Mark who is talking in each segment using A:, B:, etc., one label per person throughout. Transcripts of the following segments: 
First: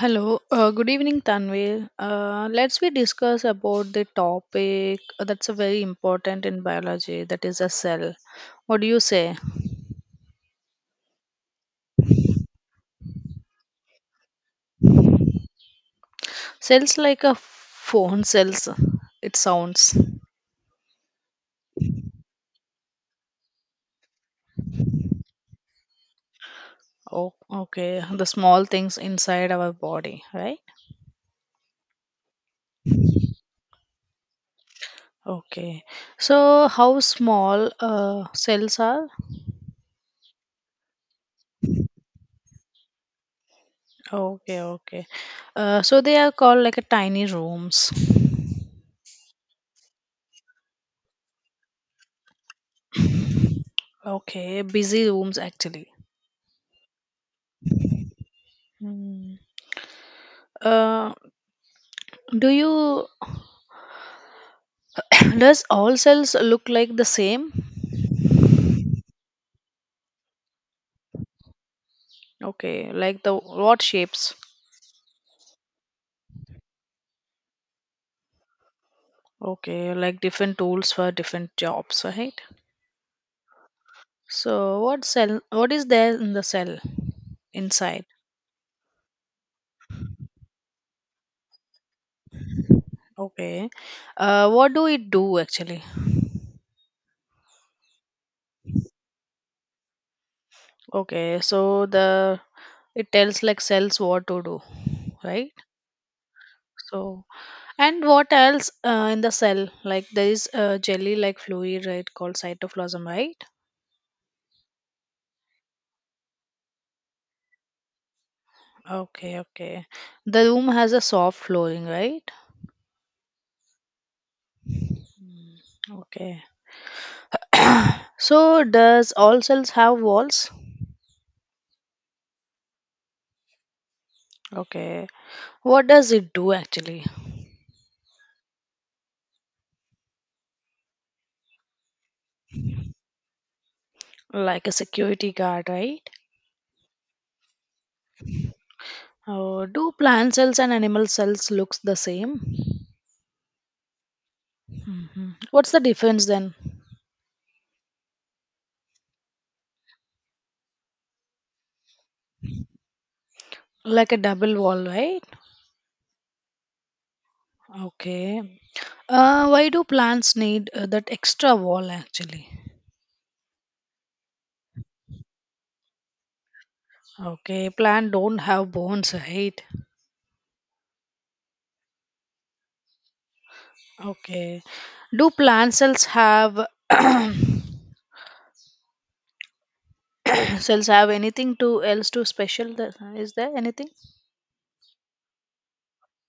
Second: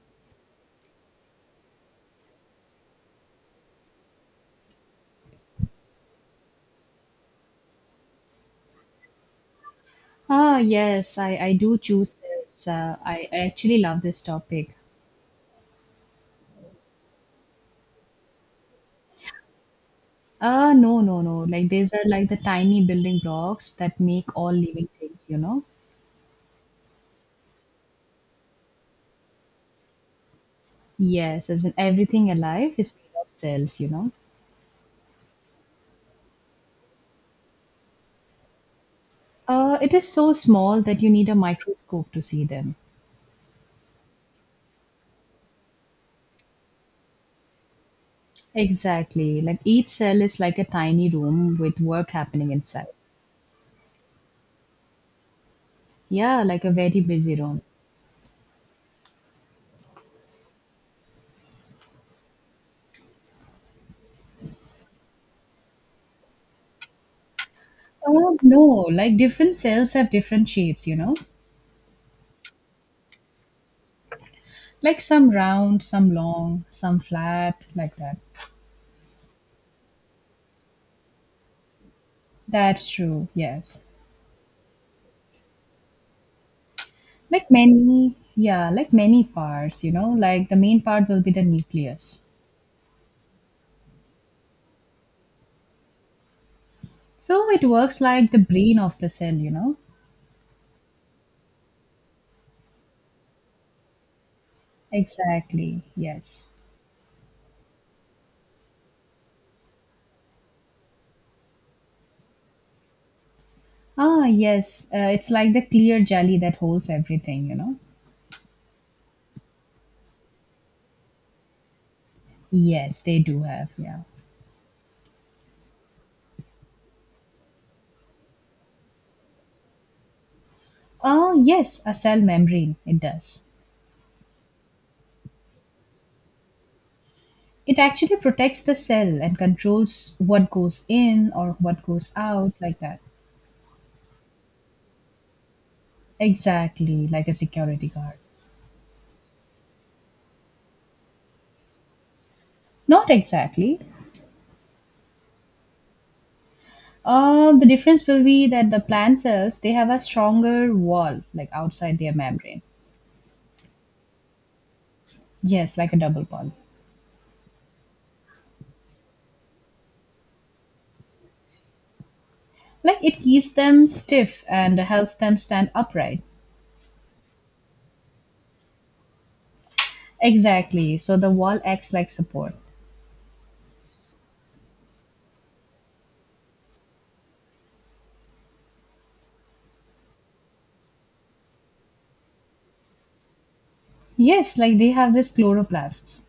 A: Hello, good evening, Tanvir. Let's we discuss about the topic that's a very important in biology. That is a cell. What do you say?
B: Yes, I do choose this. I actually love this topic.
A: Cells like a phone cells. It sounds.
B: No, no, no. Like, these are like the tiny building blocks that make all living things, you know?
A: Oh, okay. The small things inside our body, right?
B: Yes, as in everything alive is made of cells, you know?
A: Okay. So how small cells are?
B: It is so small that you need a microscope to see them.
A: Okay, okay. So they are called like a tiny rooms.
B: Exactly. Like, each cell is like a tiny room with work happening inside.
A: Okay, busy rooms actually.
B: Yeah, like a very busy room.
A: Hmm. Uh, Do you does all cells look like the same?
B: Oh, no, like different cells have different shapes, you know?
A: Okay, like the what shapes?
B: Like some round, some long, some flat, like that.
A: Okay, like different tools for different jobs, right?
B: That's true, yes.
A: So what is there in the cell
B: Like
A: inside?
B: many, yeah, like many parts, you know, like the main part will be the nucleus.
A: Okay. What do it do actually?
B: So it works like the brain of the cell, you know?
A: Okay, so the it tells like cells what to do, right?
B: Exactly, yes.
A: So, and what else in the cell? Like there is a jelly-like fluid, right, called cytoplasm, right?
B: Yes, it's like the clear jelly that holds everything, you know?
A: Okay, okay. The room has a soft flooring, right?
B: Yes, they do have, yeah.
A: Mm, okay. So, does all cells have walls?
B: Oh, yes, a cell membrane, it does.
A: Okay. What does it do actually?
B: It actually protects the cell and controls what goes in or what goes out, like that.
A: Like a security guard, right?
B: Exactly, like a security guard.
A: Oh, do plant cells and animal cells looks the same?
B: Not exactly.
A: What's the difference then?
B: The difference will be that the plant cells they have a stronger wall, like outside their membrane.
A: Like a double wall, right?
B: Yes, like a double bond.
A: Okay. Why do plants need that extra wall actually?
B: Like it keeps them stiff and helps them stand upright.
A: Okay, plant don't have bones, right?
B: Exactly. So the wall acts like support.
A: Okay. Do plant cells have cells have anything to else to special that, is there anything?
B: Yes, like they have this chloroplasts.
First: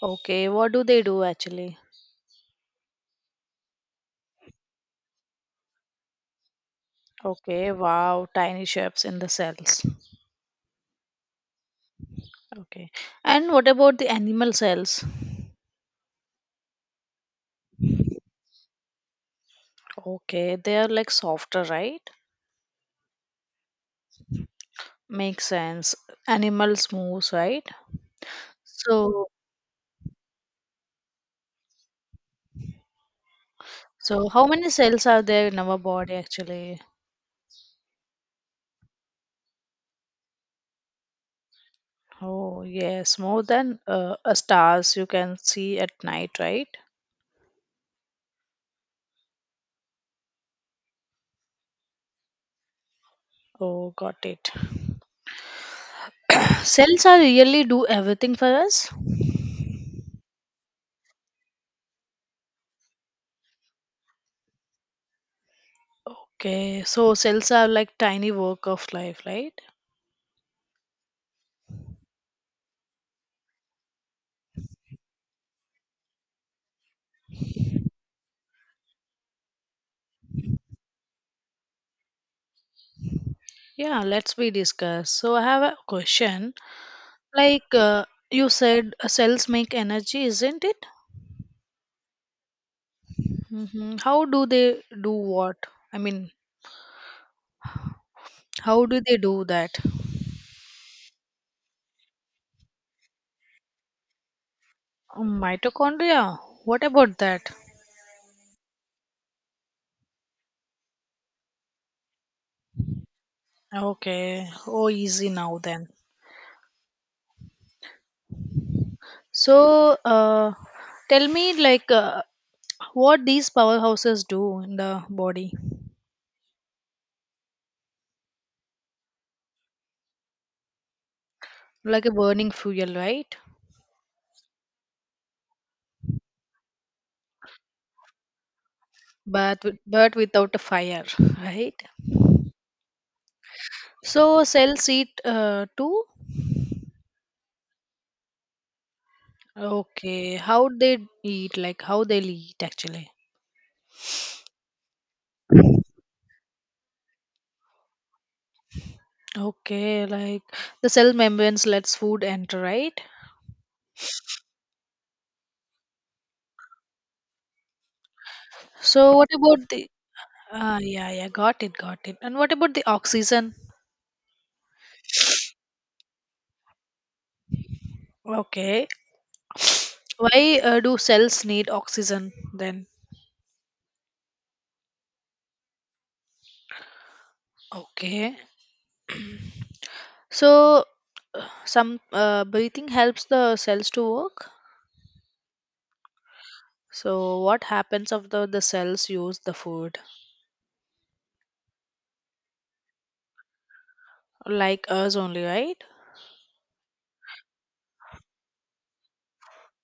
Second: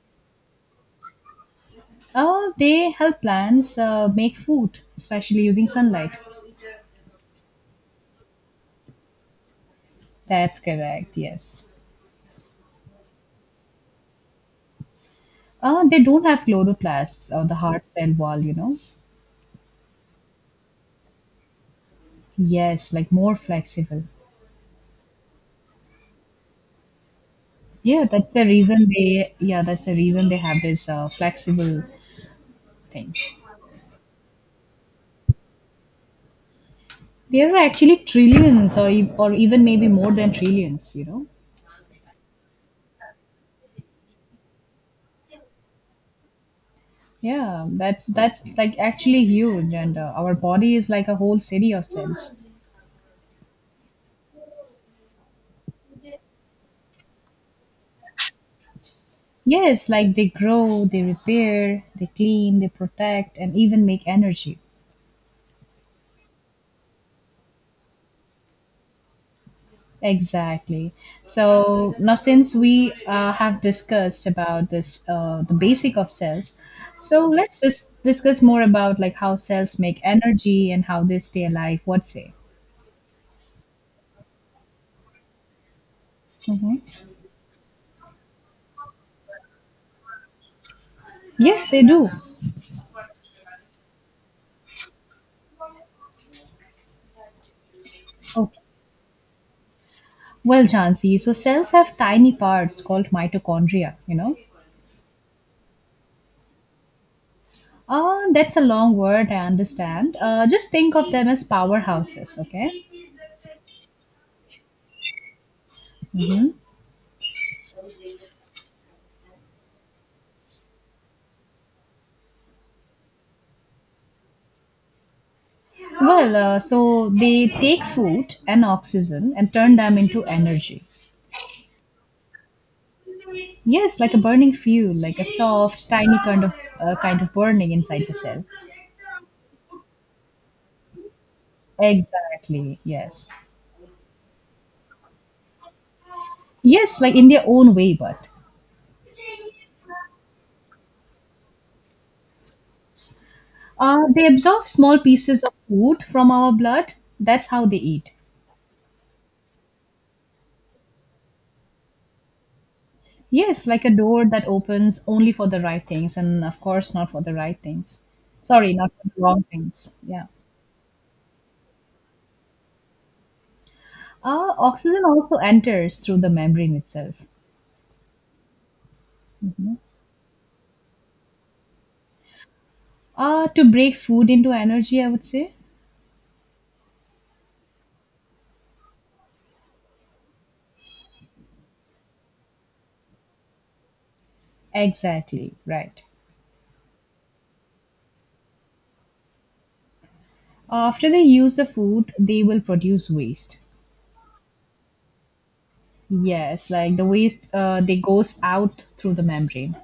A: Okay, what do they do actually?
B: Oh, they help plants make food, especially using sunlight.
A: Okay, wow, tiny shapes in the cells.
B: That's correct. Yes.
A: Okay. And what about the animal cells?
B: They don't have chloroplasts or the hard cell wall, you know.
A: Okay, they are like softer, right?
B: Yes, like more flexible.
A: Makes sense. Animals moves, right?
B: Yeah,
A: So
B: that's the reason they have this flexible thing.
A: So, how many cells are there in our body actually?
B: There are actually trillions or even maybe more than trillions, you know.
A: Oh, yes, more than a stars you can see at night, right?
B: Yeah, that's like actually huge and our body is like a whole city of cells.
A: Oh, got it. Cells are really do everything for us.
B: Yes, like they grow, they repair, they clean, they protect and even make energy.
A: Okay, so cells are like tiny work of life, right?
B: Exactly. So now, since we have discussed about this, the basic of cells, so let's just discuss more about like how cells make energy and how they stay alive. What say?
A: Yeah, let's be discussed. So, I have a question.
B: Hmm.
A: Like you said, cells make energy, isn't it?
B: Yes, they do.
A: How do they do what? I mean,
B: Okay.
A: how do they do that?
B: Well, Jansi, so cells have tiny parts called mitochondria, you know.
A: Mitochondria. What about that?
B: That's a long word, I understand. Just think of them as powerhouses, okay?
A: Okay. Oh, easy now then.
B: Mhm.
A: So, tell me, like, what these powerhouses do in the body?
B: So they take food and oxygen and turn them into energy.
A: Like a burning fuel, right?
B: Yes, like a burning fuel, like a soft, tiny kind of burning inside the cell.
A: But but without a fire, right?
B: Exactly. Yes.
A: So cells eat too.
B: Yes, like in their own way, but
A: Okay, how they eat? Like how they eat actually?
B: they absorb small pieces of food from our blood. That's how they eat.
A: Okay, like the cell membranes lets food enter, right?
B: Yes, like a door that opens only for the right things, and of course not for the right things. Sorry, not for
A: So
B: the
A: what
B: wrong
A: about the?
B: things. Yeah.
A: Ah, yeah, yeah, got it, got it. And what about the oxygen?
B: Oxygen also enters through the membrane itself.
A: Okay,
B: Mm-hmm.
A: why do cells need oxygen then?
B: To break food into energy, I would say.
A: Okay. So some breathing helps the cells to work.
B: Exactly. Right.
A: So what happens after the cells use the food?
B: After they use the food, they will produce waste.
A: Like us only, right?
B: Yes, like the waste, they goes out through the membrane.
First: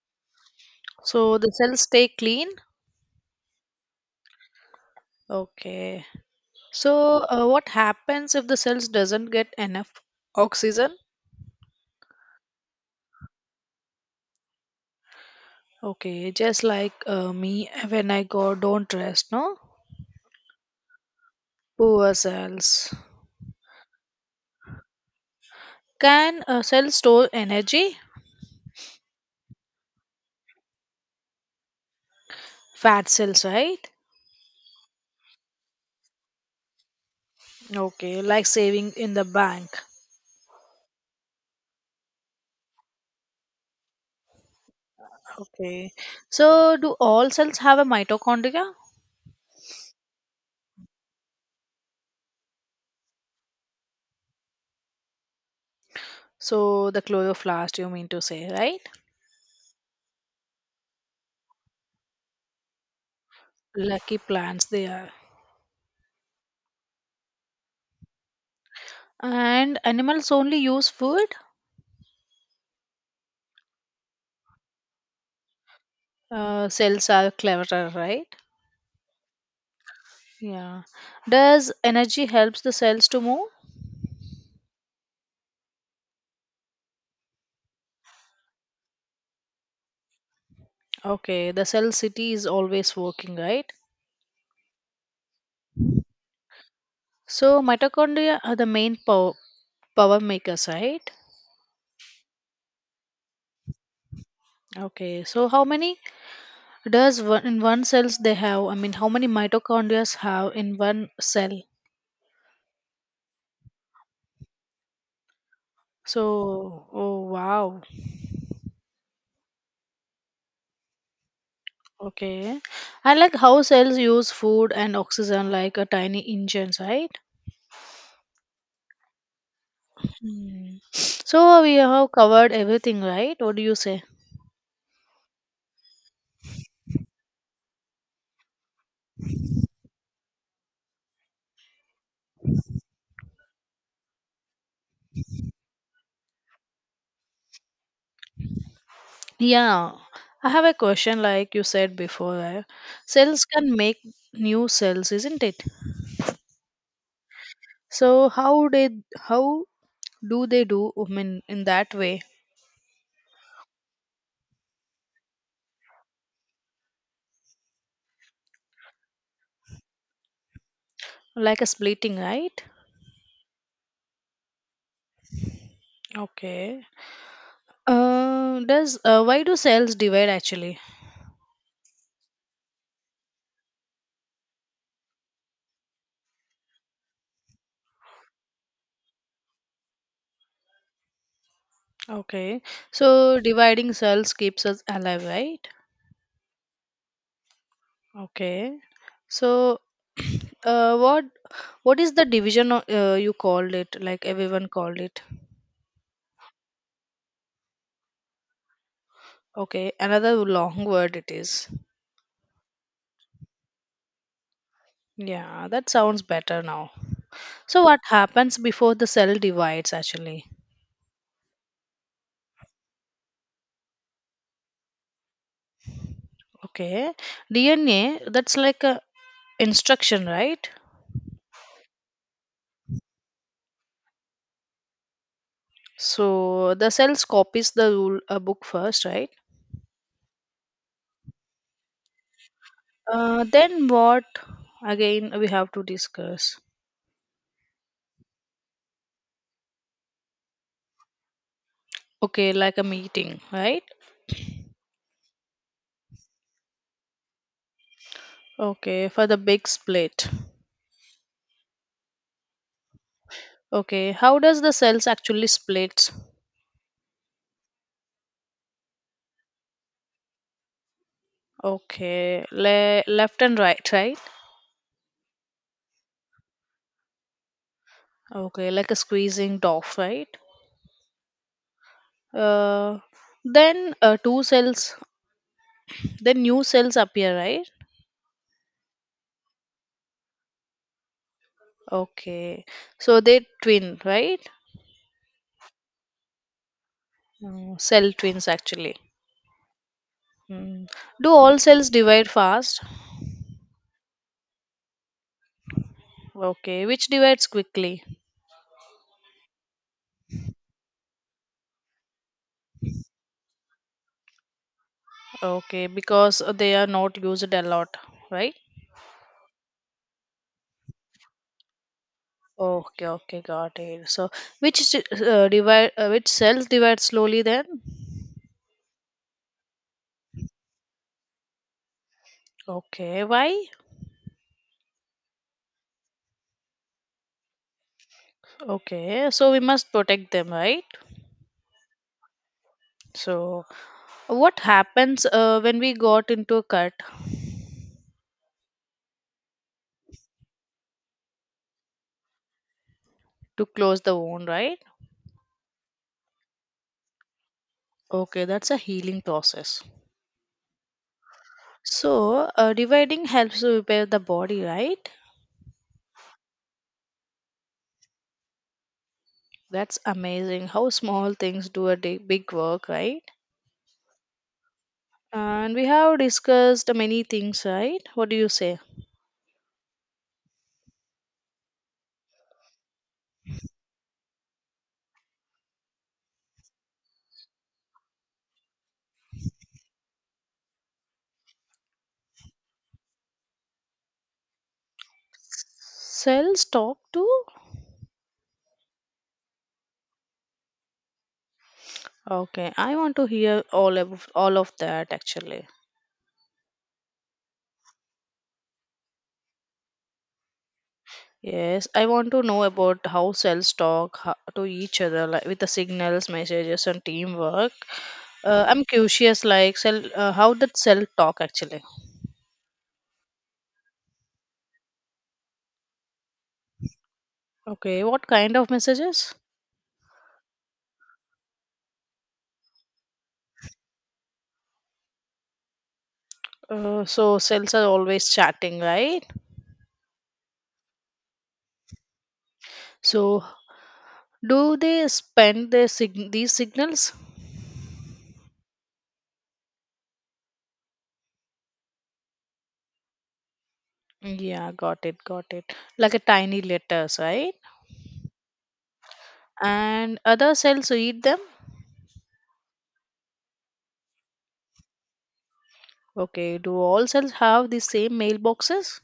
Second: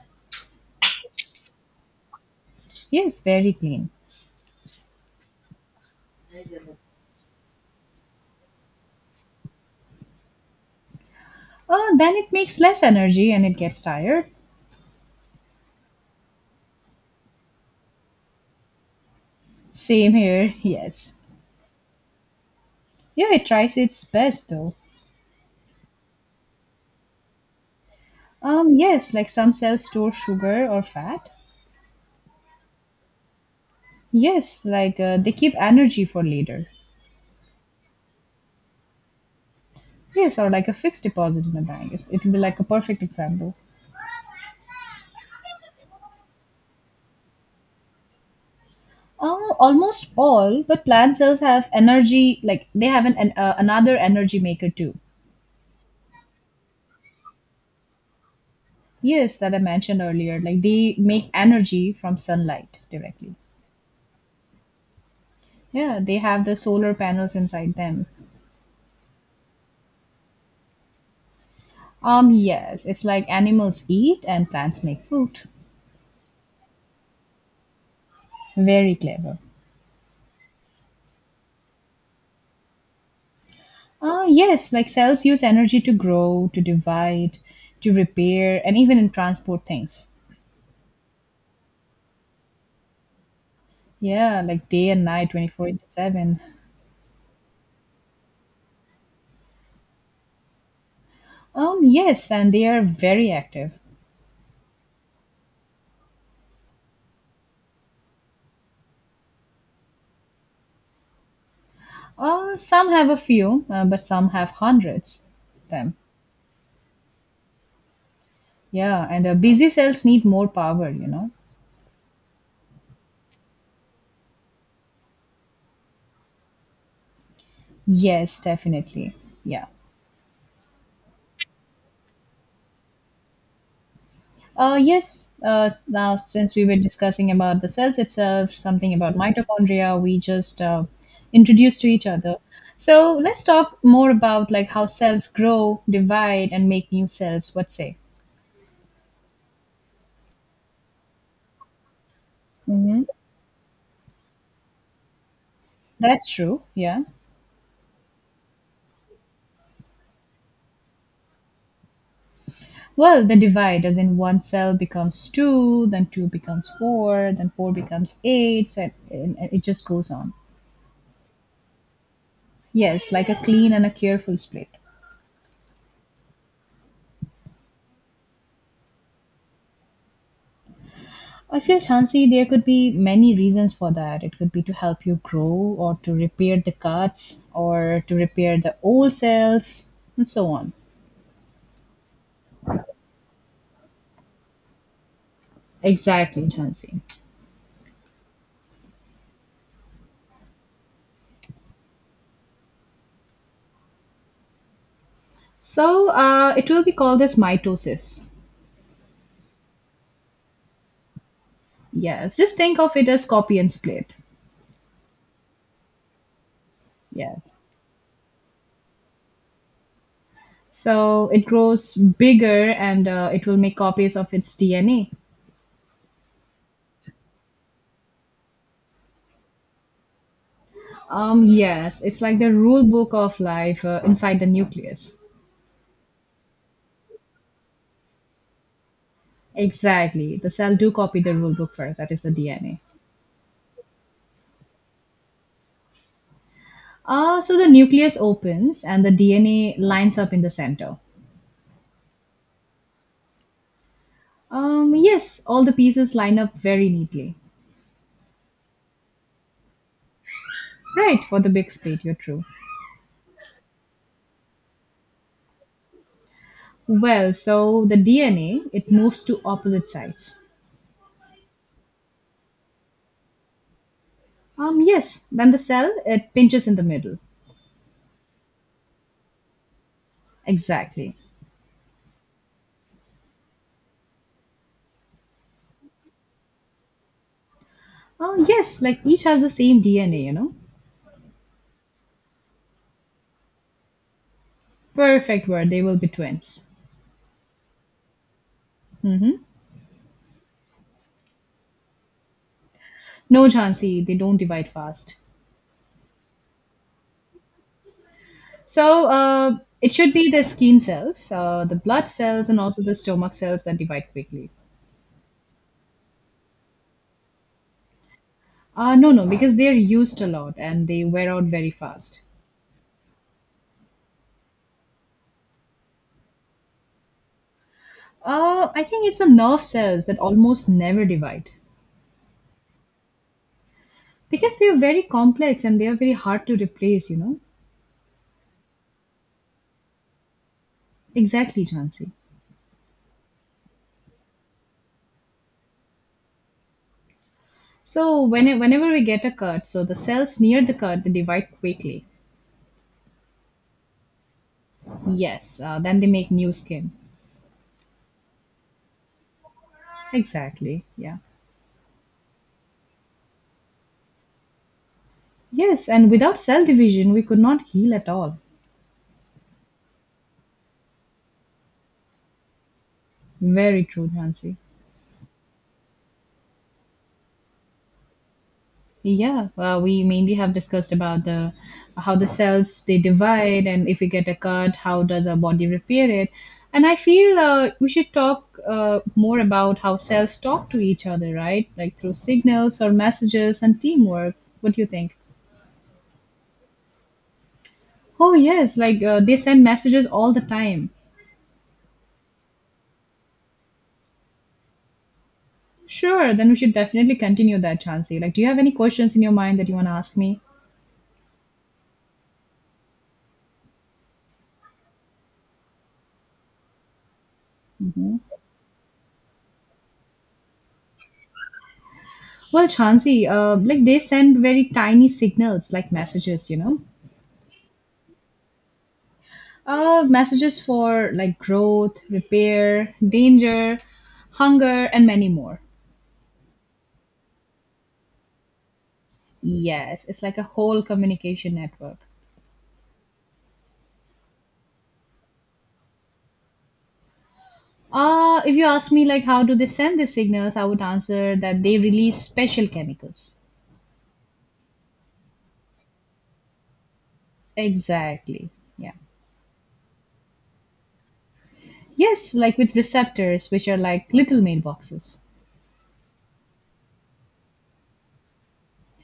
A: So the cells stay clean.
B: Yes, very clean.
A: Okay. So what happens if the cells doesn't get enough oxygen?
B: Then it makes less energy and it gets tired.
A: Okay, just like me when I go don't rest, no?
B: Same here, yes.
A: Poor cells.
B: Yeah, it tries its best though.
A: Can cells store energy?
B: Yes, like some cells store sugar or fat.
A: Fat cells, right?
B: Yes, like they keep energy for later.
A: Okay, like saving in the bank.
B: Yes, or like a fixed deposit in a bank. It will be like a perfect example.
A: Okay. So, do all cells have a mitochondria?
B: Almost all, but plant cells have energy, like they have an another energy maker too.
A: So, the chloroplast, you mean to say, right?
B: Yes, that I mentioned earlier. Like they make energy from sunlight directly.
A: Lucky plants they are.
B: Yeah, they have the solar panels inside them.
A: And animals only use food?
B: Yes, it's like animals eat and plants make food.
A: Cells are cleverer, right?
B: Very clever.
A: Yeah. Does energy helps the cells to move?
B: Yes, like cells use energy to grow, to divide, to repair, and even in transport things.
A: Okay, the cell city is always working, right?
B: Yeah, like day and night, 24 into 7.
A: So, mitochondria are the main power makers, right?
B: Yes, and they are very active.
A: Okay, so how many does one in one cells they have, I mean, how many mitochondria have in one cell?
B: Some have a few, but some have hundreds of them.
A: So, oh, wow.
B: Yeah, and busy cells need more power, you know.
A: Okay, I like how cells use food and oxygen like a tiny engines, right?
B: Yes, definitely. Yeah.
A: Hmm. So we have covered everything, right? What do you say?
B: Yes, now since we were discussing about the cells itself, something about mitochondria, we just introduced to each other. So let's talk more about like how cells grow, divide, and make new cells. What say?
A: Yeah, I have a question. Like, you said before, eh?
B: Mm-hmm.
A: Cells can make new cells, isn't it?
B: That's true. Yeah.
A: So how do they do, I mean, in that way?
B: Well, the divide, as in one cell becomes two, then two becomes four, then four becomes eight, and it just goes on.
A: Like a splitting, right?
B: Yes, like a clean and a careful split.
A: Okay. Does why do cells divide actually?
B: I feel, Chansey, there could be many reasons for that. It could be to help you grow, or to repair the cuts, or to repair the old cells, and so on.
A: Okay, so dividing cells keeps us alive, right?
B: Exactly, Chansey.
A: Okay, so uh, what what is the division you called it? Like everyone called it.
B: So it will be called as mitosis.
A: Okay, another long word it is.
B: Yes, just think of it as copy and split.
A: Yeah, that sounds better now.
B: Yes.
A: So what happens before the cell divides actually?
B: So it grows bigger and it will make copies of its DNA.
A: Okay, DNA that's like a instruction, right?
B: Yes, it's like the rule book of life inside the nucleus.
A: So the cells copies the rule a book first, right?
B: Exactly. The cell do copy the rule book first, that is the DNA.
A: Then what again we have to discuss?
B: So the nucleus opens and the DNA lines up in the center.
A: Okay, like a meeting, right?
B: Yes, all the pieces line up very neatly.
A: Okay, for the big split.
B: Right, for the big split, you're true.
A: Okay, how does the cells actually split?
B: Well, so the DNA, it moves to opposite sides.
A: Okay, left and right, right?
B: Yes, then the cell, it pinches in the middle.
A: Okay, like a squeezing dove, right?
B: Exactly.
A: Uh, then two cells, then new cells appear, right?
B: Oh, yes, like each has the same DNA, you know?
A: Okay, so they twin, right?
B: Perfect word, they will be twins.
A: Cell twins actually. Mm. Do all cells divide fast?
B: No, Jhansi, they don't divide fast.
A: Okay, which divides quickly?
B: So, it should be the skin cells, the blood cells, and also the stomach cells that divide quickly.
A: Okay, because they are not used a lot, right?
B: No, no, because they're used a lot and they wear out very fast.
A: Okay, okay, got it. So, which which cells divide slowly then?
B: I think it's the nerve cells that almost never divide
A: Okay, why?
B: because they are very complex and they are very hard to replace, you know?
A: Okay, so we must protect them, right?
B: Exactly, Jhansi.
A: So, what happens when we got into a cut
B: So, whenever we get a cut, so the cells near the cut, they divide quickly.
A: to close the wound, right?
B: Yes, then they make new skin.
A: Okay, that's a healing process.
B: Exactly, yeah.
A: So, dividing helps to repair the body, right?
B: Yes, and without cell division, we could not heal at all.
A: That's amazing. How small things do a big work, right?
B: Very true, Nancy.
A: And we have discussed many things, right? What do you say?
B: Yeah, well, we mainly have discussed about the how the cells they divide, and if we get a cut, how does our body repair it? And I feel we should talk more about how cells talk to each other, right? Like through signals or messages and teamwork. What do you think?
A: Cells talk to?
B: Oh yes, like they send messages all the time.
A: Okay, I want to hear all of that actually.
B: Sure, then we should definitely continue that, Chansey. Like, do you have any questions in your mind that you want to ask me?
A: Yes, I want to know about how cells talk to each other, like with the signals, messages, and teamwork.
B: Mhm.
A: I'm curious, like how did cell talk actually?
B: Well, Chansey, like they send very tiny signals, like messages, you know,
A: Okay, what kind of messages?
B: messages for like growth, repair, danger, hunger, and many more.
A: So cells are always chatting, right?
B: Yes, it's like a whole communication network.
A: So do they spend these signals.
B: If you ask me, like, how do they send these signals, I would answer that they release special chemicals.
A: Yeah, got it, got it. Like a tiny letters, right?
B: Exactly. Yeah.
A: And other cells eat them?
B: Yes, like with receptors, which are like little mailboxes.
A: Okay, do all cells have the same mailboxes?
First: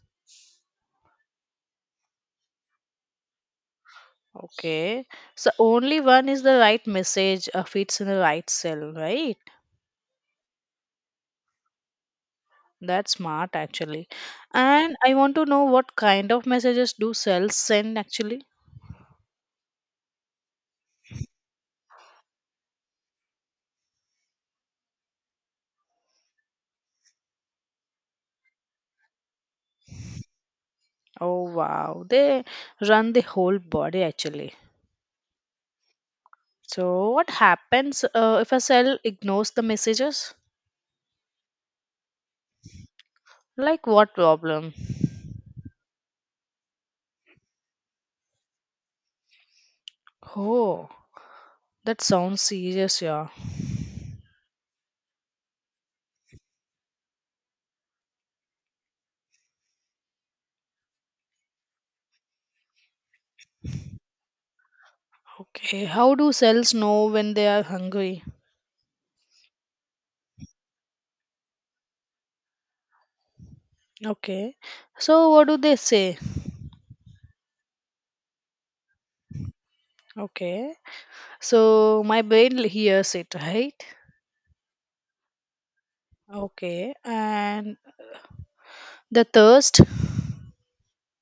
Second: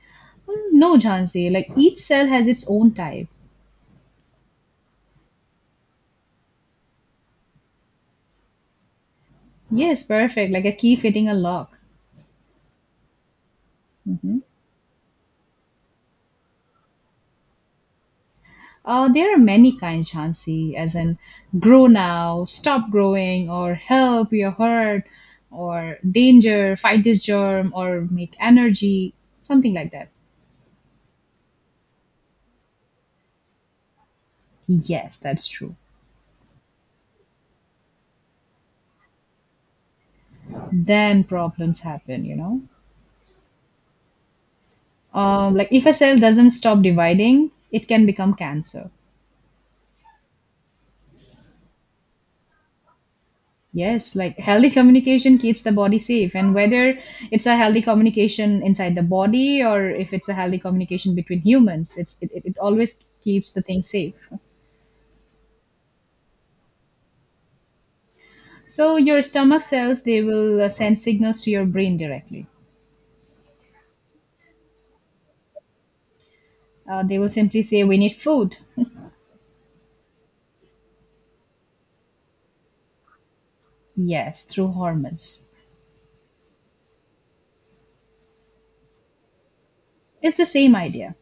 B: Mm, No, Jhansi, like each cell has its own type.
A: Okay, so only one is the right message fits in the right cell, right?
B: Yes, perfect, like a key fitting a lock.
A: That's smart actually.
B: Mhm.
A: And I want to know what kind of messages do cells send actually?
B: There are many kinds, Jhansi, as in grow now, stop growing, or help, you're hurt, or danger, fight this germ, or make energy, something like that.
A: Oh, wow, they run the whole body actually.
B: Yes, that's true.
A: So what happens if a cell ignores the messages?
B: Then problems happen, you know.
A: Like what problem?
B: Like if a cell doesn't stop dividing, it can become cancer.
A: Oh, that sounds serious, yeah.
B: Yes, like healthy communication keeps the body safe. And whether it's a healthy communication inside the body or if it's a healthy communication between humans, it's, it always keeps the thing safe.
A: Okay, how do cells know when they are hungry?
B: So your stomach cells, they will send signals to your brain directly.
A: Okay, so what do they say?
B: They will simply say, we need food.
A: Okay, so my brain hears it, right?
B: Yes, through hormones.
A: Okay, and the thirst.
B: It's the same idea.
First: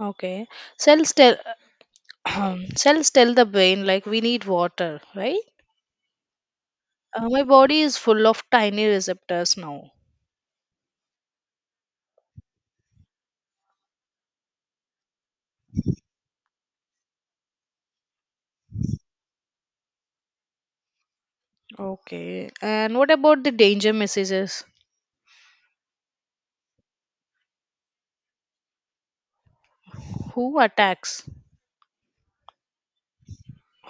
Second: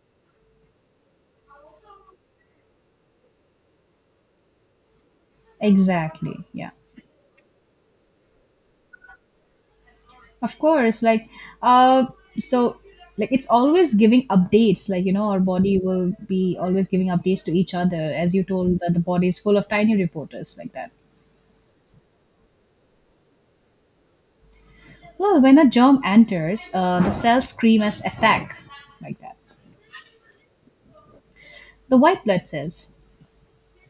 A: Okay, cells tell cells tell the brain like we need water, right?
B: Exactly. Yeah.
A: My body is full of tiny receptors now.
B: Of course, like uh so like it's always giving updates, like you know our body will be always giving updates to each other, as you told that the body is full of tiny reporters, like that.
A: Okay, and what about the danger messages?
B: Well, when a germ enters, the cells scream as attack, like that.
A: Who attacks?
B: The white blood cells,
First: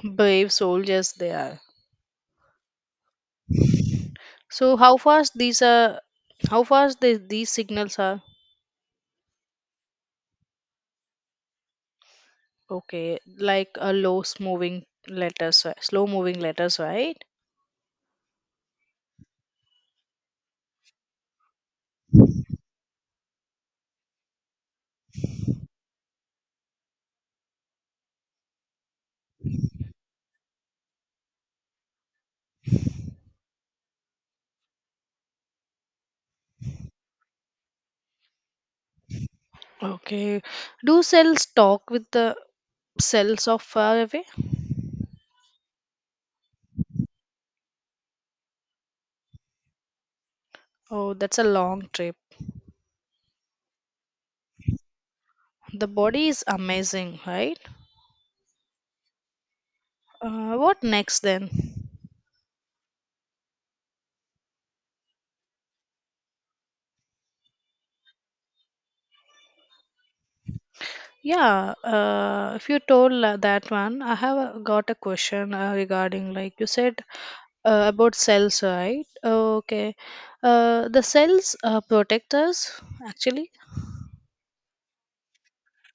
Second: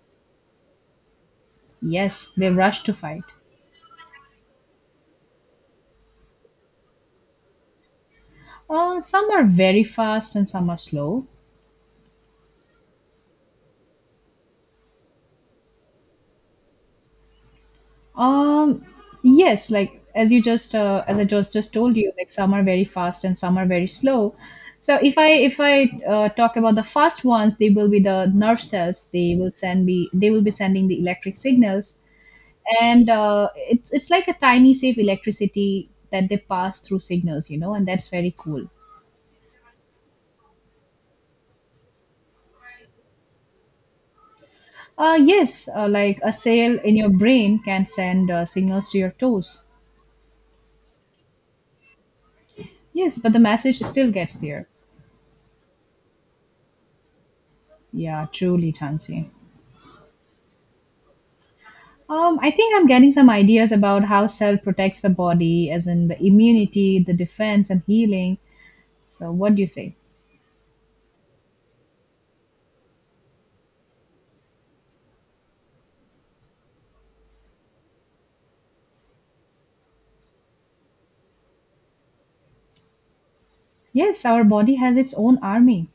A: Brave soldiers they are.
B: yes, they rush to fight.
A: So how fast these are? How fast these signals are?
B: Some are very fast and some are slow.
A: Okay, like a low moving letters, ri- slow moving letters, right?
B: Um, yes, like as you just as I just told you, like some are very fast and some are very slow. So if I talk about the fast ones, they will be the nerve cells. They will send me. They will be sending the electric signals, and it's like a tiny safe electricity that they pass through signals, you know, and that's very cool.
A: Okay. Do cells talk with the cells of far away?
B: Yes, like a cell in your brain can send signals to your toes.
A: Oh, that's a long trip.
B: Yes, but the message still gets there.
A: The body is amazing, right?
B: Yeah, truly, Tansi.
A: What next then?
B: I think I'm getting some ideas about how cell protects the body, as in the immunity, the defense, and healing. So, what do you say?
A: Yeah, if you told that one, I have got a question regarding like you said about cells, right? Okay, the cells protect us actually.
B: Yes, our body has its own army.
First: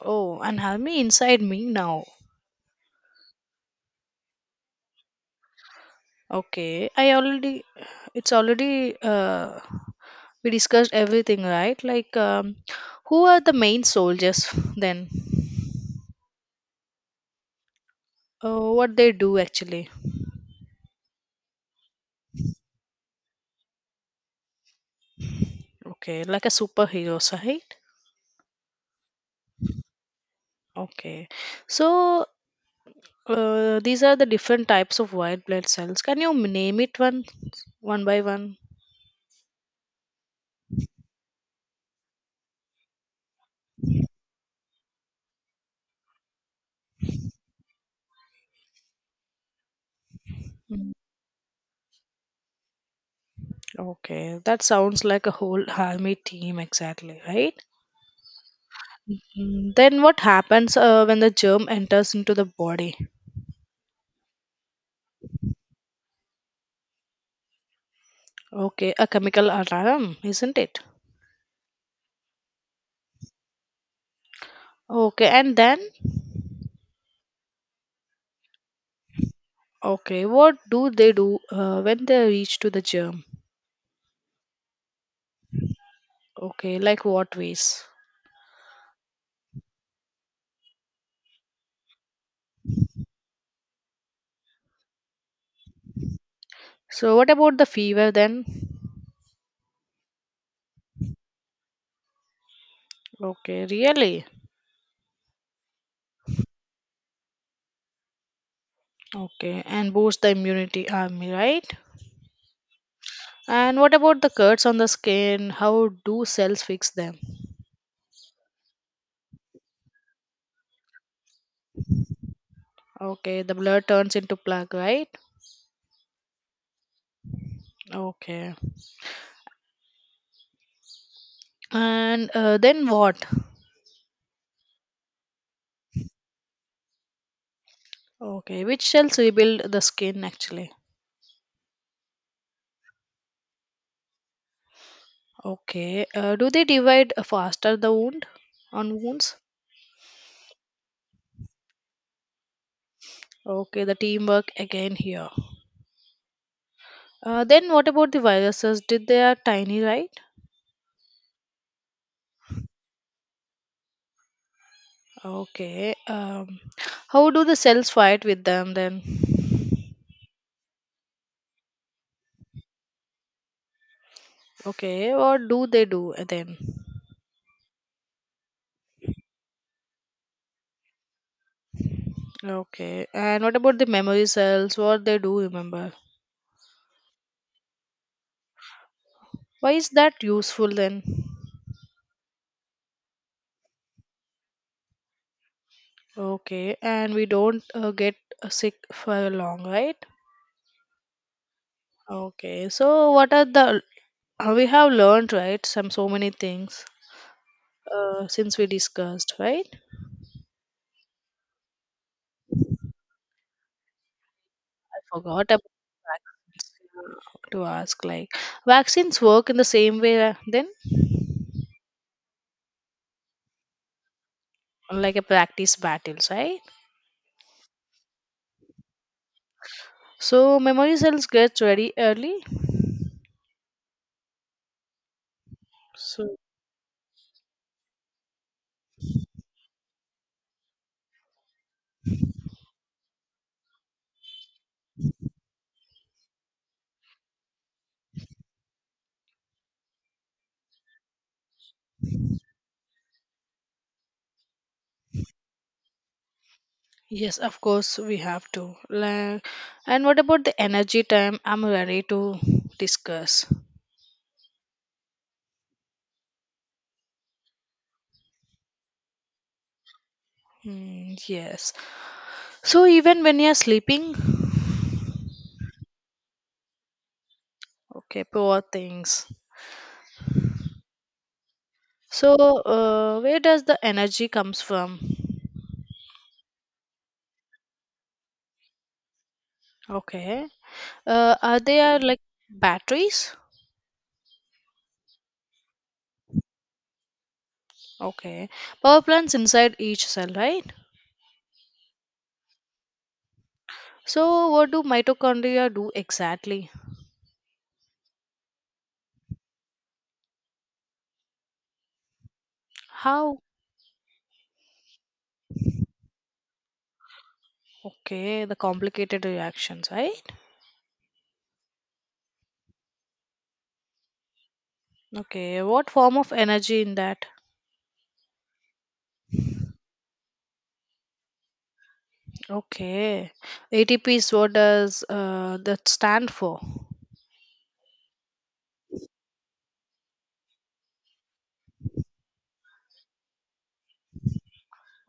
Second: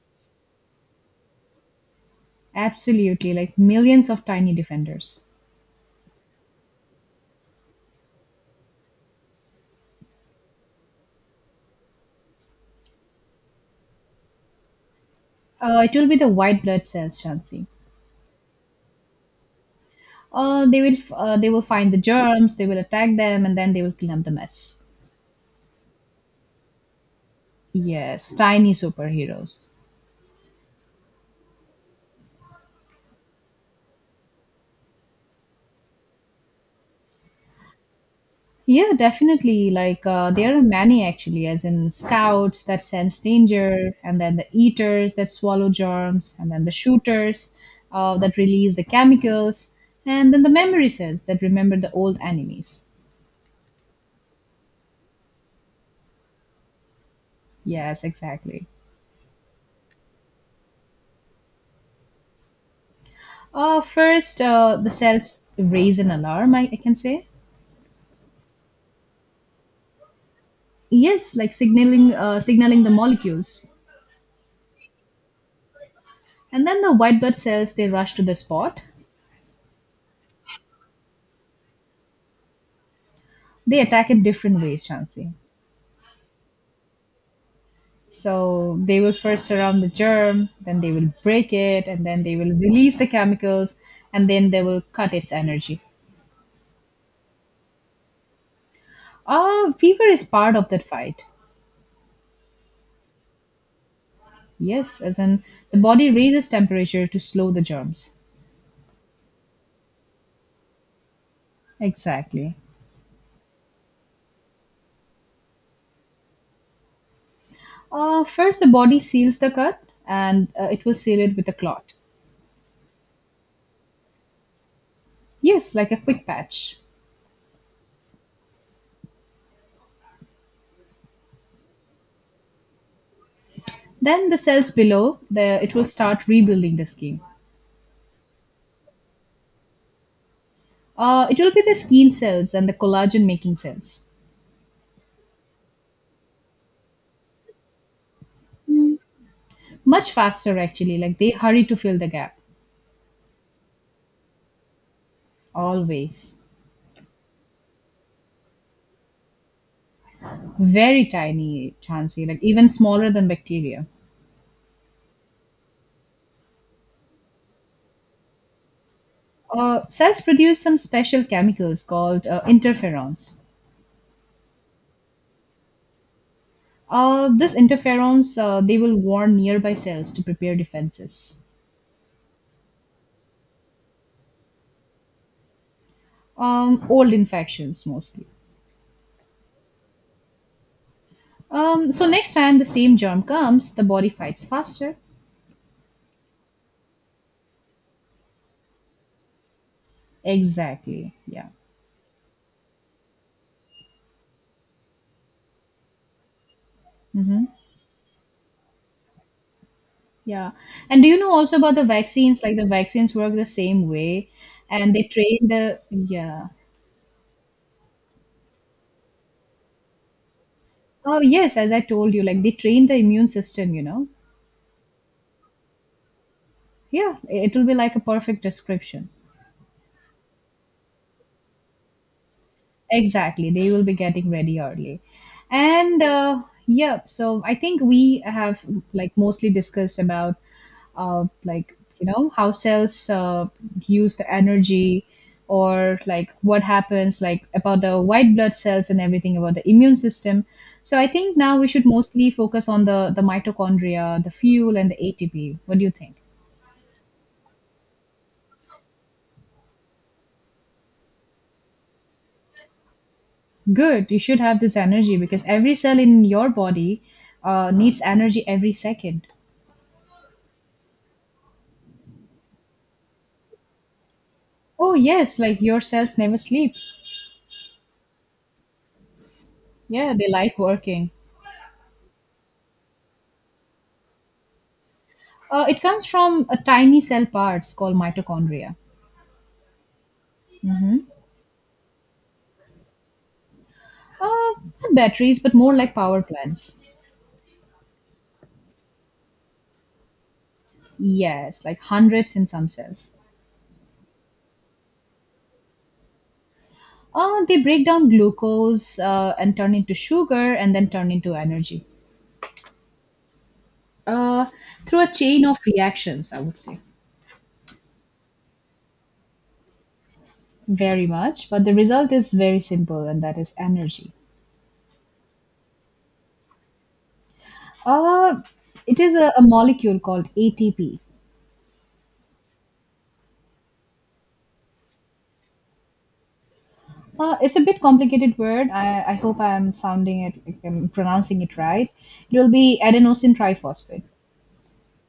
A: Oh, and have me inside me now.
B: Absolutely, like millions of tiny defenders.
A: Okay, it's already we discussed everything, right? Like, who are the main soldiers then?
B: It will be the white blood cells, Chansey.
A: What they do actually?
B: They will, they will find the germs, they will attack them, and then they will clean up the mess.
A: Okay, like a superheroes, right?
B: Yes, tiny superheroes.
A: Okay, so these are the different types of white blood cells. Can you name it one by one?
B: Yeah, definitely. Like there are many actually, as in scouts that sense danger, and then the eaters that swallow germs, and then the shooters that release the chemicals, and then the memory
A: Mm.
B: cells that remember the old enemies.
A: Okay, that sounds like a whole army team, exactly, right?
B: Yes, exactly.
A: Mhm. Then what happens when the germ enters into the body?
B: First, the cells raise an alarm. I can say
A: Okay, a chemical alarm, isn't it?
B: yes, like signaling, signaling the molecules,
A: Okay, and then
B: and then the white blood cells they rush to the spot.
A: okay, what do they do when they reach to the germ?
B: They attack in different ways, Chansey.
A: Okay, like what ways?
B: So they will first surround the germ, then they will break it, and then they will release the chemicals, and then they will cut its energy.
A: So what about the fever then?
B: Fever is part of that fight.
A: Okay, really?
B: Yes, as in the body raises temperature to slow the germs.
A: Okay, and boost the immunity army, right?
B: Exactly.
A: And what about the cuts on the skin? How do cells fix them?
B: First, the body seals the cut and it will seal it with a clot.
A: Okay, the blood turns into plaque, right?
B: Yes, like a quick patch.
A: Okay. And then what?
B: Then the cells below, the, it will start rebuilding the skin.
A: Okay, which cells rebuild the skin actually?
B: It will be the skin cells and the collagen making cells.
A: Okay, do they divide faster the wound on wounds?
B: Much faster, actually. Like they hurry to fill the gap,
A: Okay, the teamwork again here.
B: always.
A: Then what about the viruses? Did they are tiny, right?
B: Very tiny, Chansey, like even smaller than bacteria.
A: Okay. How do the cells fight with them then?
B: Cells produce some special chemicals called interferons.
A: Okay, what do they do then?
B: This interferons they will warn nearby cells to prepare defenses.
A: Okay. And what about the memory cells? What they do remember?
B: Old infections mostly.
A: Why is that useful then?
B: So next time the same germ comes, the body fights faster.
A: Okay. And we don't get sick for long, right?
B: Exactly. Yeah.
A: Okay. So what are the we have learned, right? Some so many things
B: Mhm.
A: since we discussed, right?
B: Yeah. And do you know also about the vaccines? Like the vaccines work the same way and
A: I
B: they train
A: forgot about
B: the, yeah.
A: vaccines to ask. Like vaccines work in the same way then,
B: Oh, yes, as I told you, like they train the immune system, you know.
A: like a practice battles, right?
B: Yeah, it will be like a perfect description.
A: So memory cells get ready early.
B: Exactly, they will be getting ready early. And
A: So.
B: yep, so I think we have like mostly discussed about like you know how cells use the energy or like what happens like about the white blood cells and everything about the immune system. So I think now we should mostly focus on the mitochondria, the fuel and the ATP. What do you think?
A: Yes, of course we have to. Like, and what about the energy time? I'm ready to discuss.
B: Good, you should have this energy because every cell in your body needs energy every second.
A: Hmm, yes. So even when you're sleeping,
B: Oh, yes, like your cells never sleep.
A: okay, poor things.
B: Yeah, they like working.
A: So where does the energy comes from?
B: It comes from a tiny cell parts called mitochondria.
A: Okay.
B: Hmm.
A: Are there like batteries?
B: Uh, Not batteries, but more like power plants.
A: Okay. Power plants inside each cell, right?
B: Yes, like hundreds in some cells.
A: So what do mitochondria do exactly?
B: They break down glucose and turn into sugar and then turn into energy
A: How?
B: uh, through a chain of reactions, I would say.
A: Okay, the complicated reactions, right?
B: Very much, but the result is very simple, and that is energy.
A: Okay, what form of energy in that?
B: Uh, it is a molecule called ATP.
A: Okay, ATP is what does that stand for?
B: It's a bit complicated word. I hope I'm sounding it, like I'm pronouncing it right. It will be adenosine triphosphate.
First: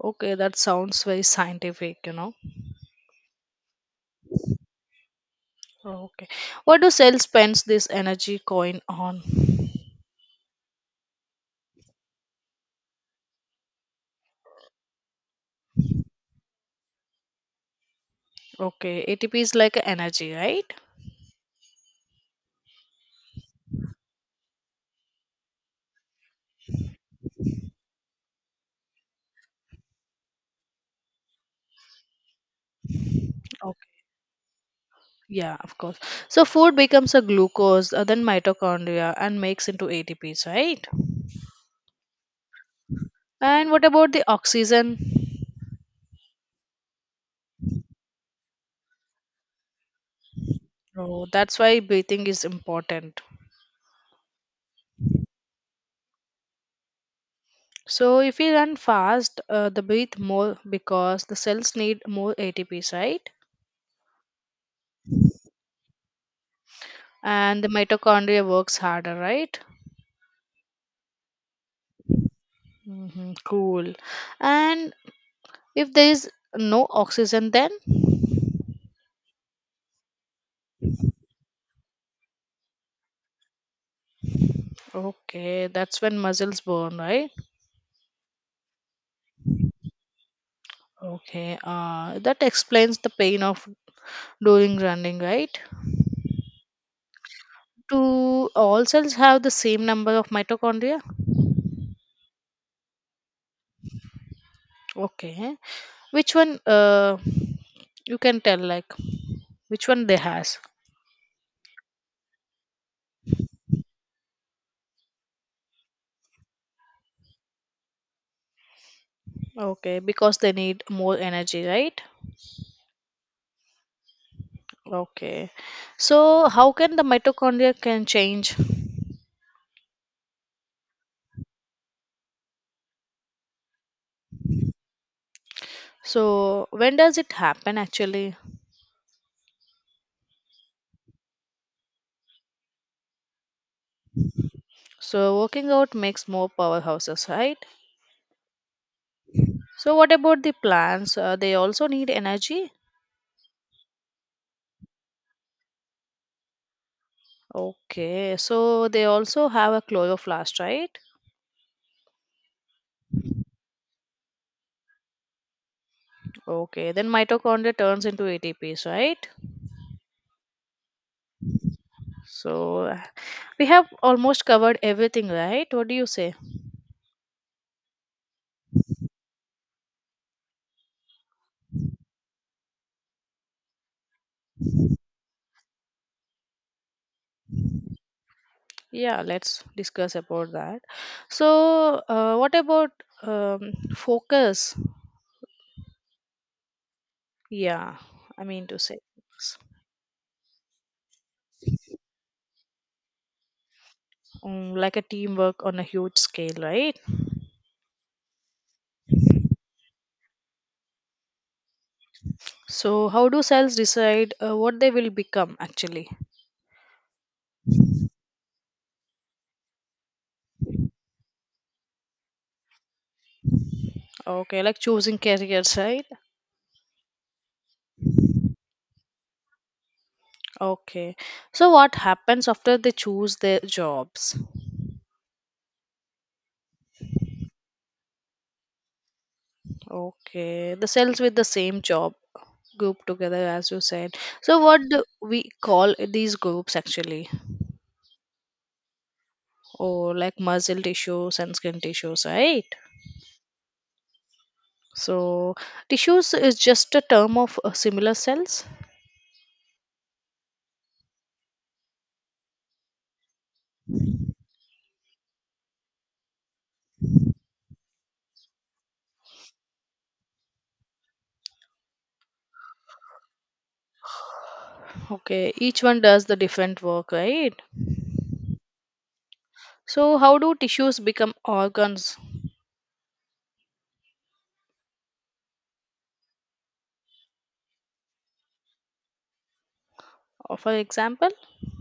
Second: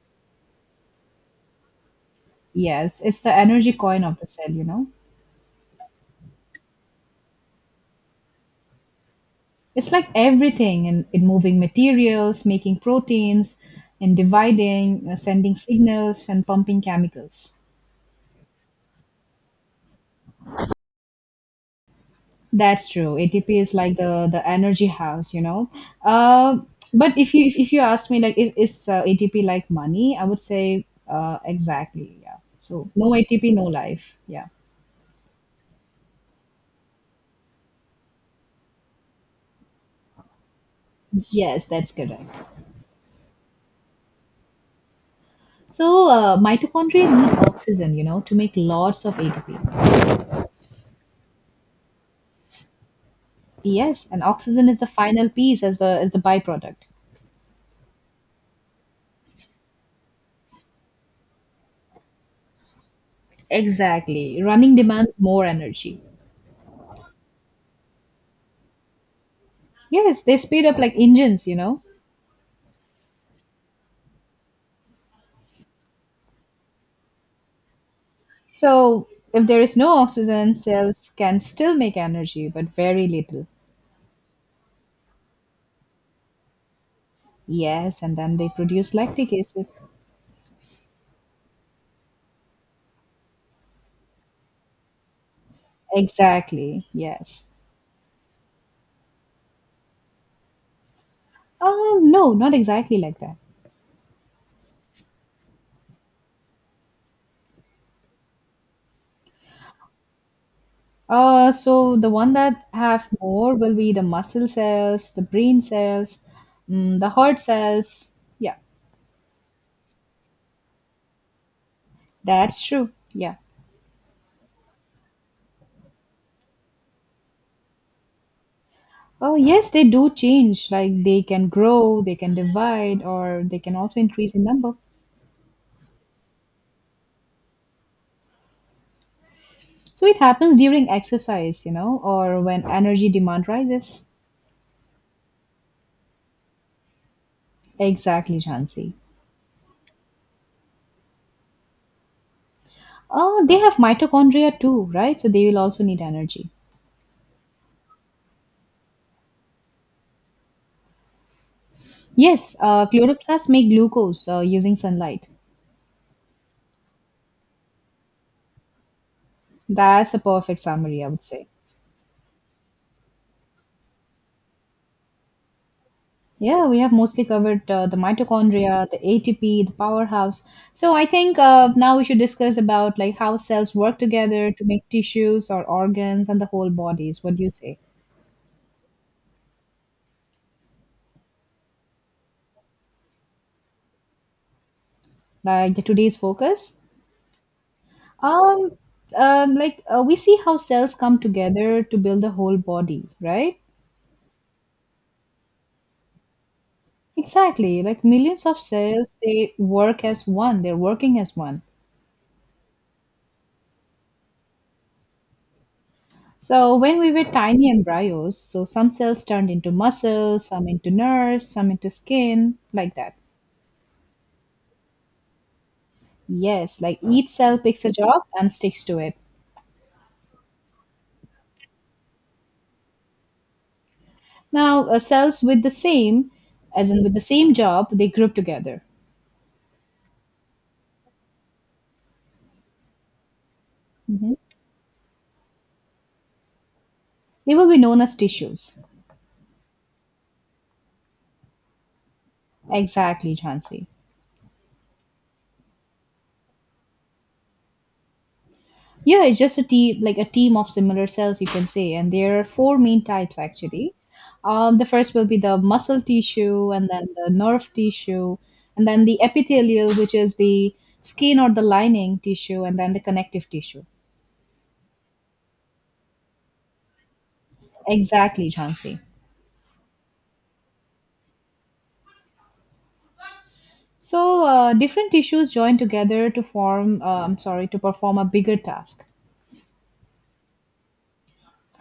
A: Okay, that sounds very scientific.
B: Yes, it's the energy coin of the cell, you know.
A: Okay, what do cells spends this energy coin on?
B: It's like everything in moving materials, making proteins, in dividing, sending signals, and pumping chemicals.
A: Okay, ATP is like a energy, right?
B: That's true. ATP is like the energy house, you know. Uh, but if you ask me like is ATP like money, I would say exactly yeah. So no ATP, no
A: Okay,
B: life. Yeah.
A: yeah, of course. So food becomes a glucose, then mitochondria, and makes into ATPs, right?
B: Yes, that's correct.
A: And what about the oxygen?
B: So, mitochondria need oxygen, you know, to make lots of ATP.
A: Oh, that's why breathing is important.
B: Yes, and oxygen is the final piece as the byproduct.
A: So if we run fast, they breathe more because the cells need more ATPs, right?
B: Exactly. Running demands more energy.
A: And the mitochondria works harder, right?
B: Yes, they speed up like engines, you know.
A: Cool. And if there is no oxygen, then
B: So, if there is no oxygen, cells can still make energy, but very little.
A: okay, that's when muscles burn, right?
B: Yes, and then they produce lactic acid.
A: Okay, that explains the pain of during running, right?
B: Exactly. Yes.
A: Do all cells have the same number of mitochondria?
B: No, not exactly like that.
A: Okay, which one? You can tell like which one they has.
B: So the one that have more will be the muscle cells, the brain cells, mm, the heart cells. Yeah,
A: Okay, because they need more energy, right?
B: that's true. Yeah.
A: Okay. So how can the mitochondria can change?
B: Oh, yes, they do change. Like they can grow, they can divide, or they can also increase in number.
A: So when does it happen actually?
B: So it happens during exercise, you know, or when energy demand rises.
A: So working out makes more powerhouses, right?
B: Exactly, Jansi.
A: So what about the plants? They also need energy.
B: Oh, they have mitochondria too, right? So they will also need energy.
A: Okay, so they also have a chloroplast, right?
B: Yes, chloroplasts make glucose using sunlight.
A: Okay, then mitochondria turns into ATPs, right?
B: That's a perfect summary, I would say.
A: So we have almost covered everything, right? What do you say?
B: Yeah, we have mostly covered the mitochondria, the ATP, the powerhouse. So I think now we should discuss about like how cells work together to make tissues or organs and the whole bodies. What do you say?
A: Yeah, let's discuss about that. So, what about focus?
B: Like the today's focus?
A: Yeah, I mean
B: Um,
A: to say,
B: like we see how cells come together to build the whole body, right?
A: like a teamwork on a huge scale, right?
B: Exactly. Like millions of cells, they work as one. They're working as one.
A: So, how do cells decide what they will become actually?
B: So when we were tiny embryos, so some cells turned into muscles, some into nerves, some into skin, like that.
A: Okay, like choosing careers, right?
B: Yes, like each cell picks a job and sticks to it.
A: Okay. So, what happens after they choose their jobs?
B: Now, cells with the same, as in with the same job, they group together.
A: Okay, the cells with the same job group together, as you said.
B: Mhm.
A: So, what do we call these groups actually?
B: They will be known as tissues.
A: Or like muscle tissues and skin tissues, right?
B: Exactly, Jhansi.
A: So, tissues is just a term of similar cells.
B: Yeah, it's just a team, like a team of similar cells, you can say. And there are four main types actually. The first will be the muscle tissue, and then the nerve tissue, and then the epithelial, which is the skin or the lining tissue, and then the connective tissue.
A: Okay, each one does the different work, right?
B: Exactly, Jhansi.
A: So, how do tissues become organs?
B: So different tissues join together to form, I'm sorry, to perform a bigger task.
A: For example,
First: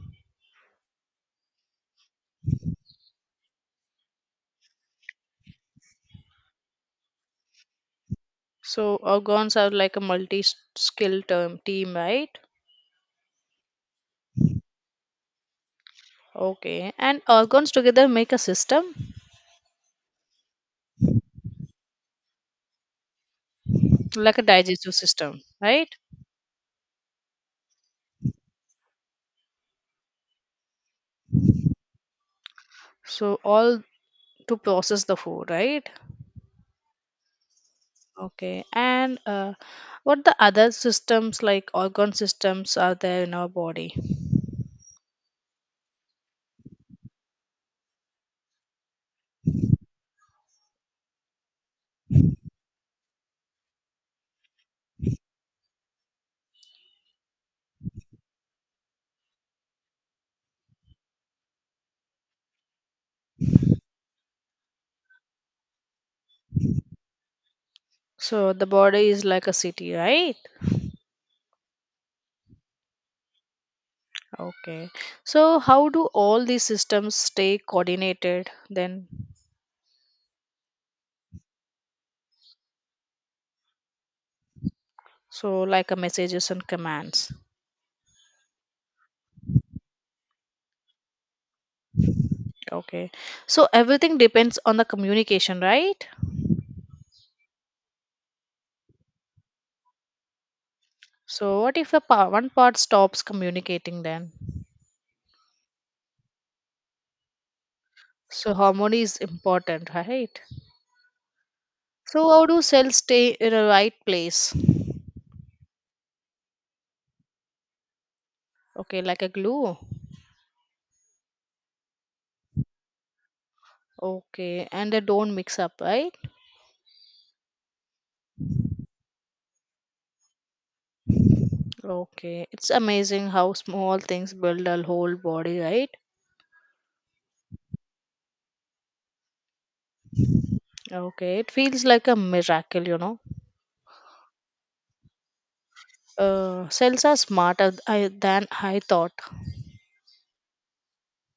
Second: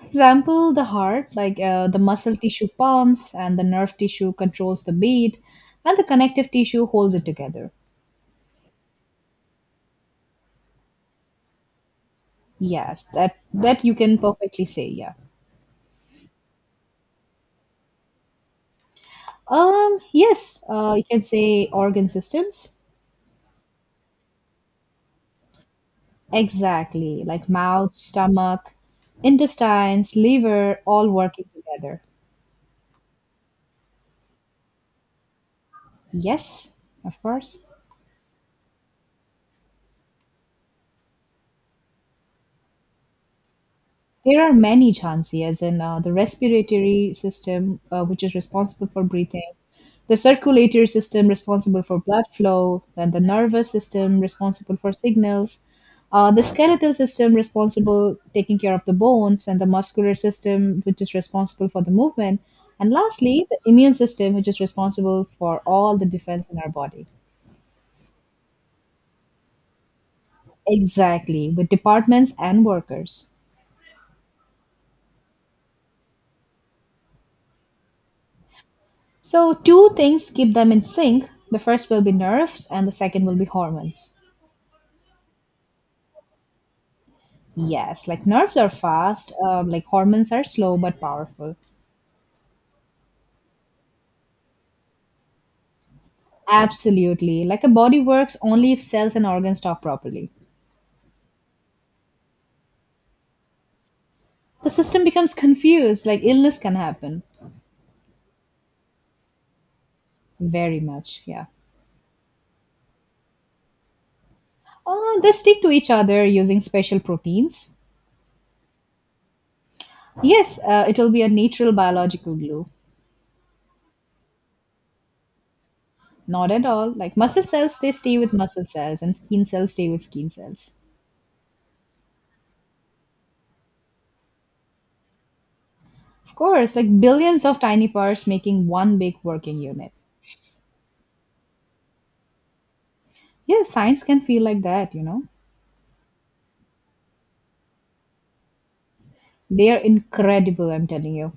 B: Example, the heart, like the muscle tissue pumps, and the nerve tissue controls the beat, and the connective tissue holds it together.
A: so organs are like a multi skill term team, right?
B: Yes, that you can perfectly say, yeah.
A: Okay, and organs together make a system
B: Yes, you can say organ systems.
A: like a digestive system, right?
B: Exactly, like mouth, stomach, intestines, liver, all working together.
A: So, all to process the food, right?
B: Yes, of course.
A: Okay, and what the other systems like organ systems are there in our body?
B: There are many, Jhansi, as in the respiratory system, which is responsible for breathing, the circulatory system responsible for blood flow, then the nervous system responsible for signals, the skeletal system responsible taking care of the bones, and the muscular system which is responsible for the movement, and lastly the immune system which is responsible for all the defense in our body.
A: So the body is like a city, right?
B: Exactly, with departments and workers.
A: Okay. So how do all these systems stay coordinated then?
B: So, two things keep them in sync. The first will be nerves, and the second will be hormones.
A: So like a messages and commands.
B: Yes, like nerves are fast, like hormones are slow but powerful.
A: Okay. So everything depends on the communication, right?
B: Absolutely. Like a body works only if cells and organs talk properly.
A: So what if the one part stops communicating then?
B: The system becomes confused, like illness can happen.
A: So harmony is important, right?
B: Very much, yeah.
A: So how do cells stay in a right place?
B: They stick to each other using special proteins.
A: Okay, like a glue.
B: Yes, it will be a natural biological glue.
A: Okay, and they don't mix up, right?
B: Not at all. Like muscle cells, they stay with muscle cells, and skin cells stay with skin cells.
A: Okay, it's amazing how small things build a whole body, right?
B: Of course, like billions of tiny parts making one big working unit.
A: Okay, it feels like a miracle.
B: Yes, science can feel like that, you know.
A: Cells are smarter than I thought.
B: They are incredible, I'm telling you.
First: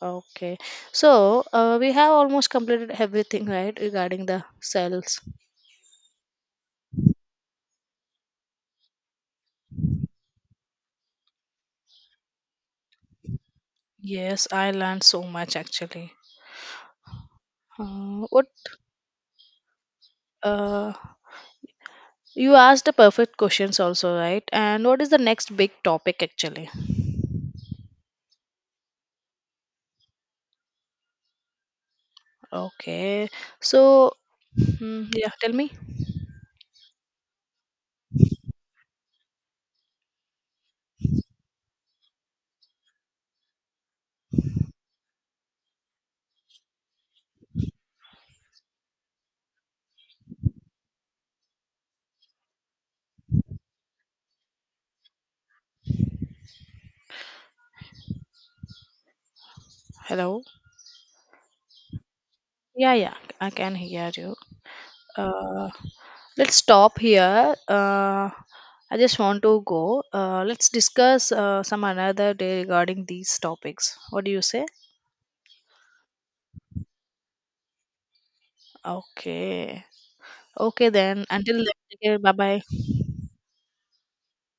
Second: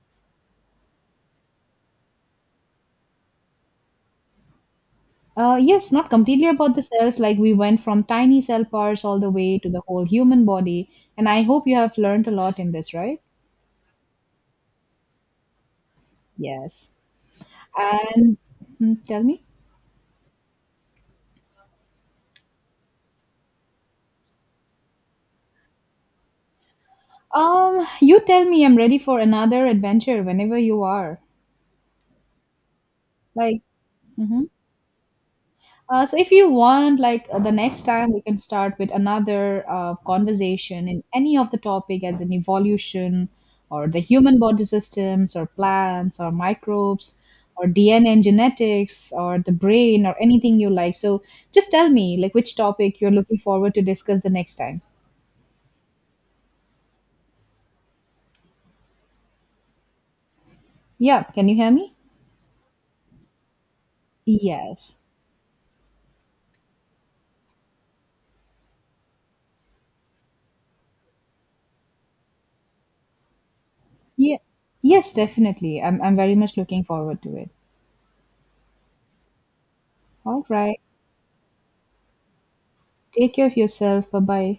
A: Okay, so we have almost completed everything, right, regarding the cells.
B: Yes, not completely about the cells, like we went from tiny cell parts all the way to the whole human body. And I hope you have learned a lot in this, right?
A: Yes, I learned so much actually.
B: Yes. And
A: What
B: hmm, tell me.
A: uh, you asked the perfect questions also, right? And what is the next big topic actually?
B: You tell me I'm ready for another adventure whenever you are.
A: Okay.
B: Like,
A: So,
B: mhm.
A: hmm, yeah, tell me.
B: So if you want, like the next time, we can start with another conversation in any of the topic, as in evolution, or the human body systems, or plants, or microbes, or DNA and genetics, or the brain, or anything you like. So just tell me, like which topic you're looking forward to discuss the next time.
A: Hello.
B: Yeah, can you hear me?
A: Yeah, yeah, I can hear you.
B: Yes.
A: Uh, let's stop here. I just want to go. Let's discuss some another day regarding these topics. What do
B: Yeah.
A: you say?
B: Yes, definitely. I'm very much looking forward to it.
A: Okay.
B: All right.
A: Okay then. Until then, bye bye.
B: Take care of yourself. Bye bye.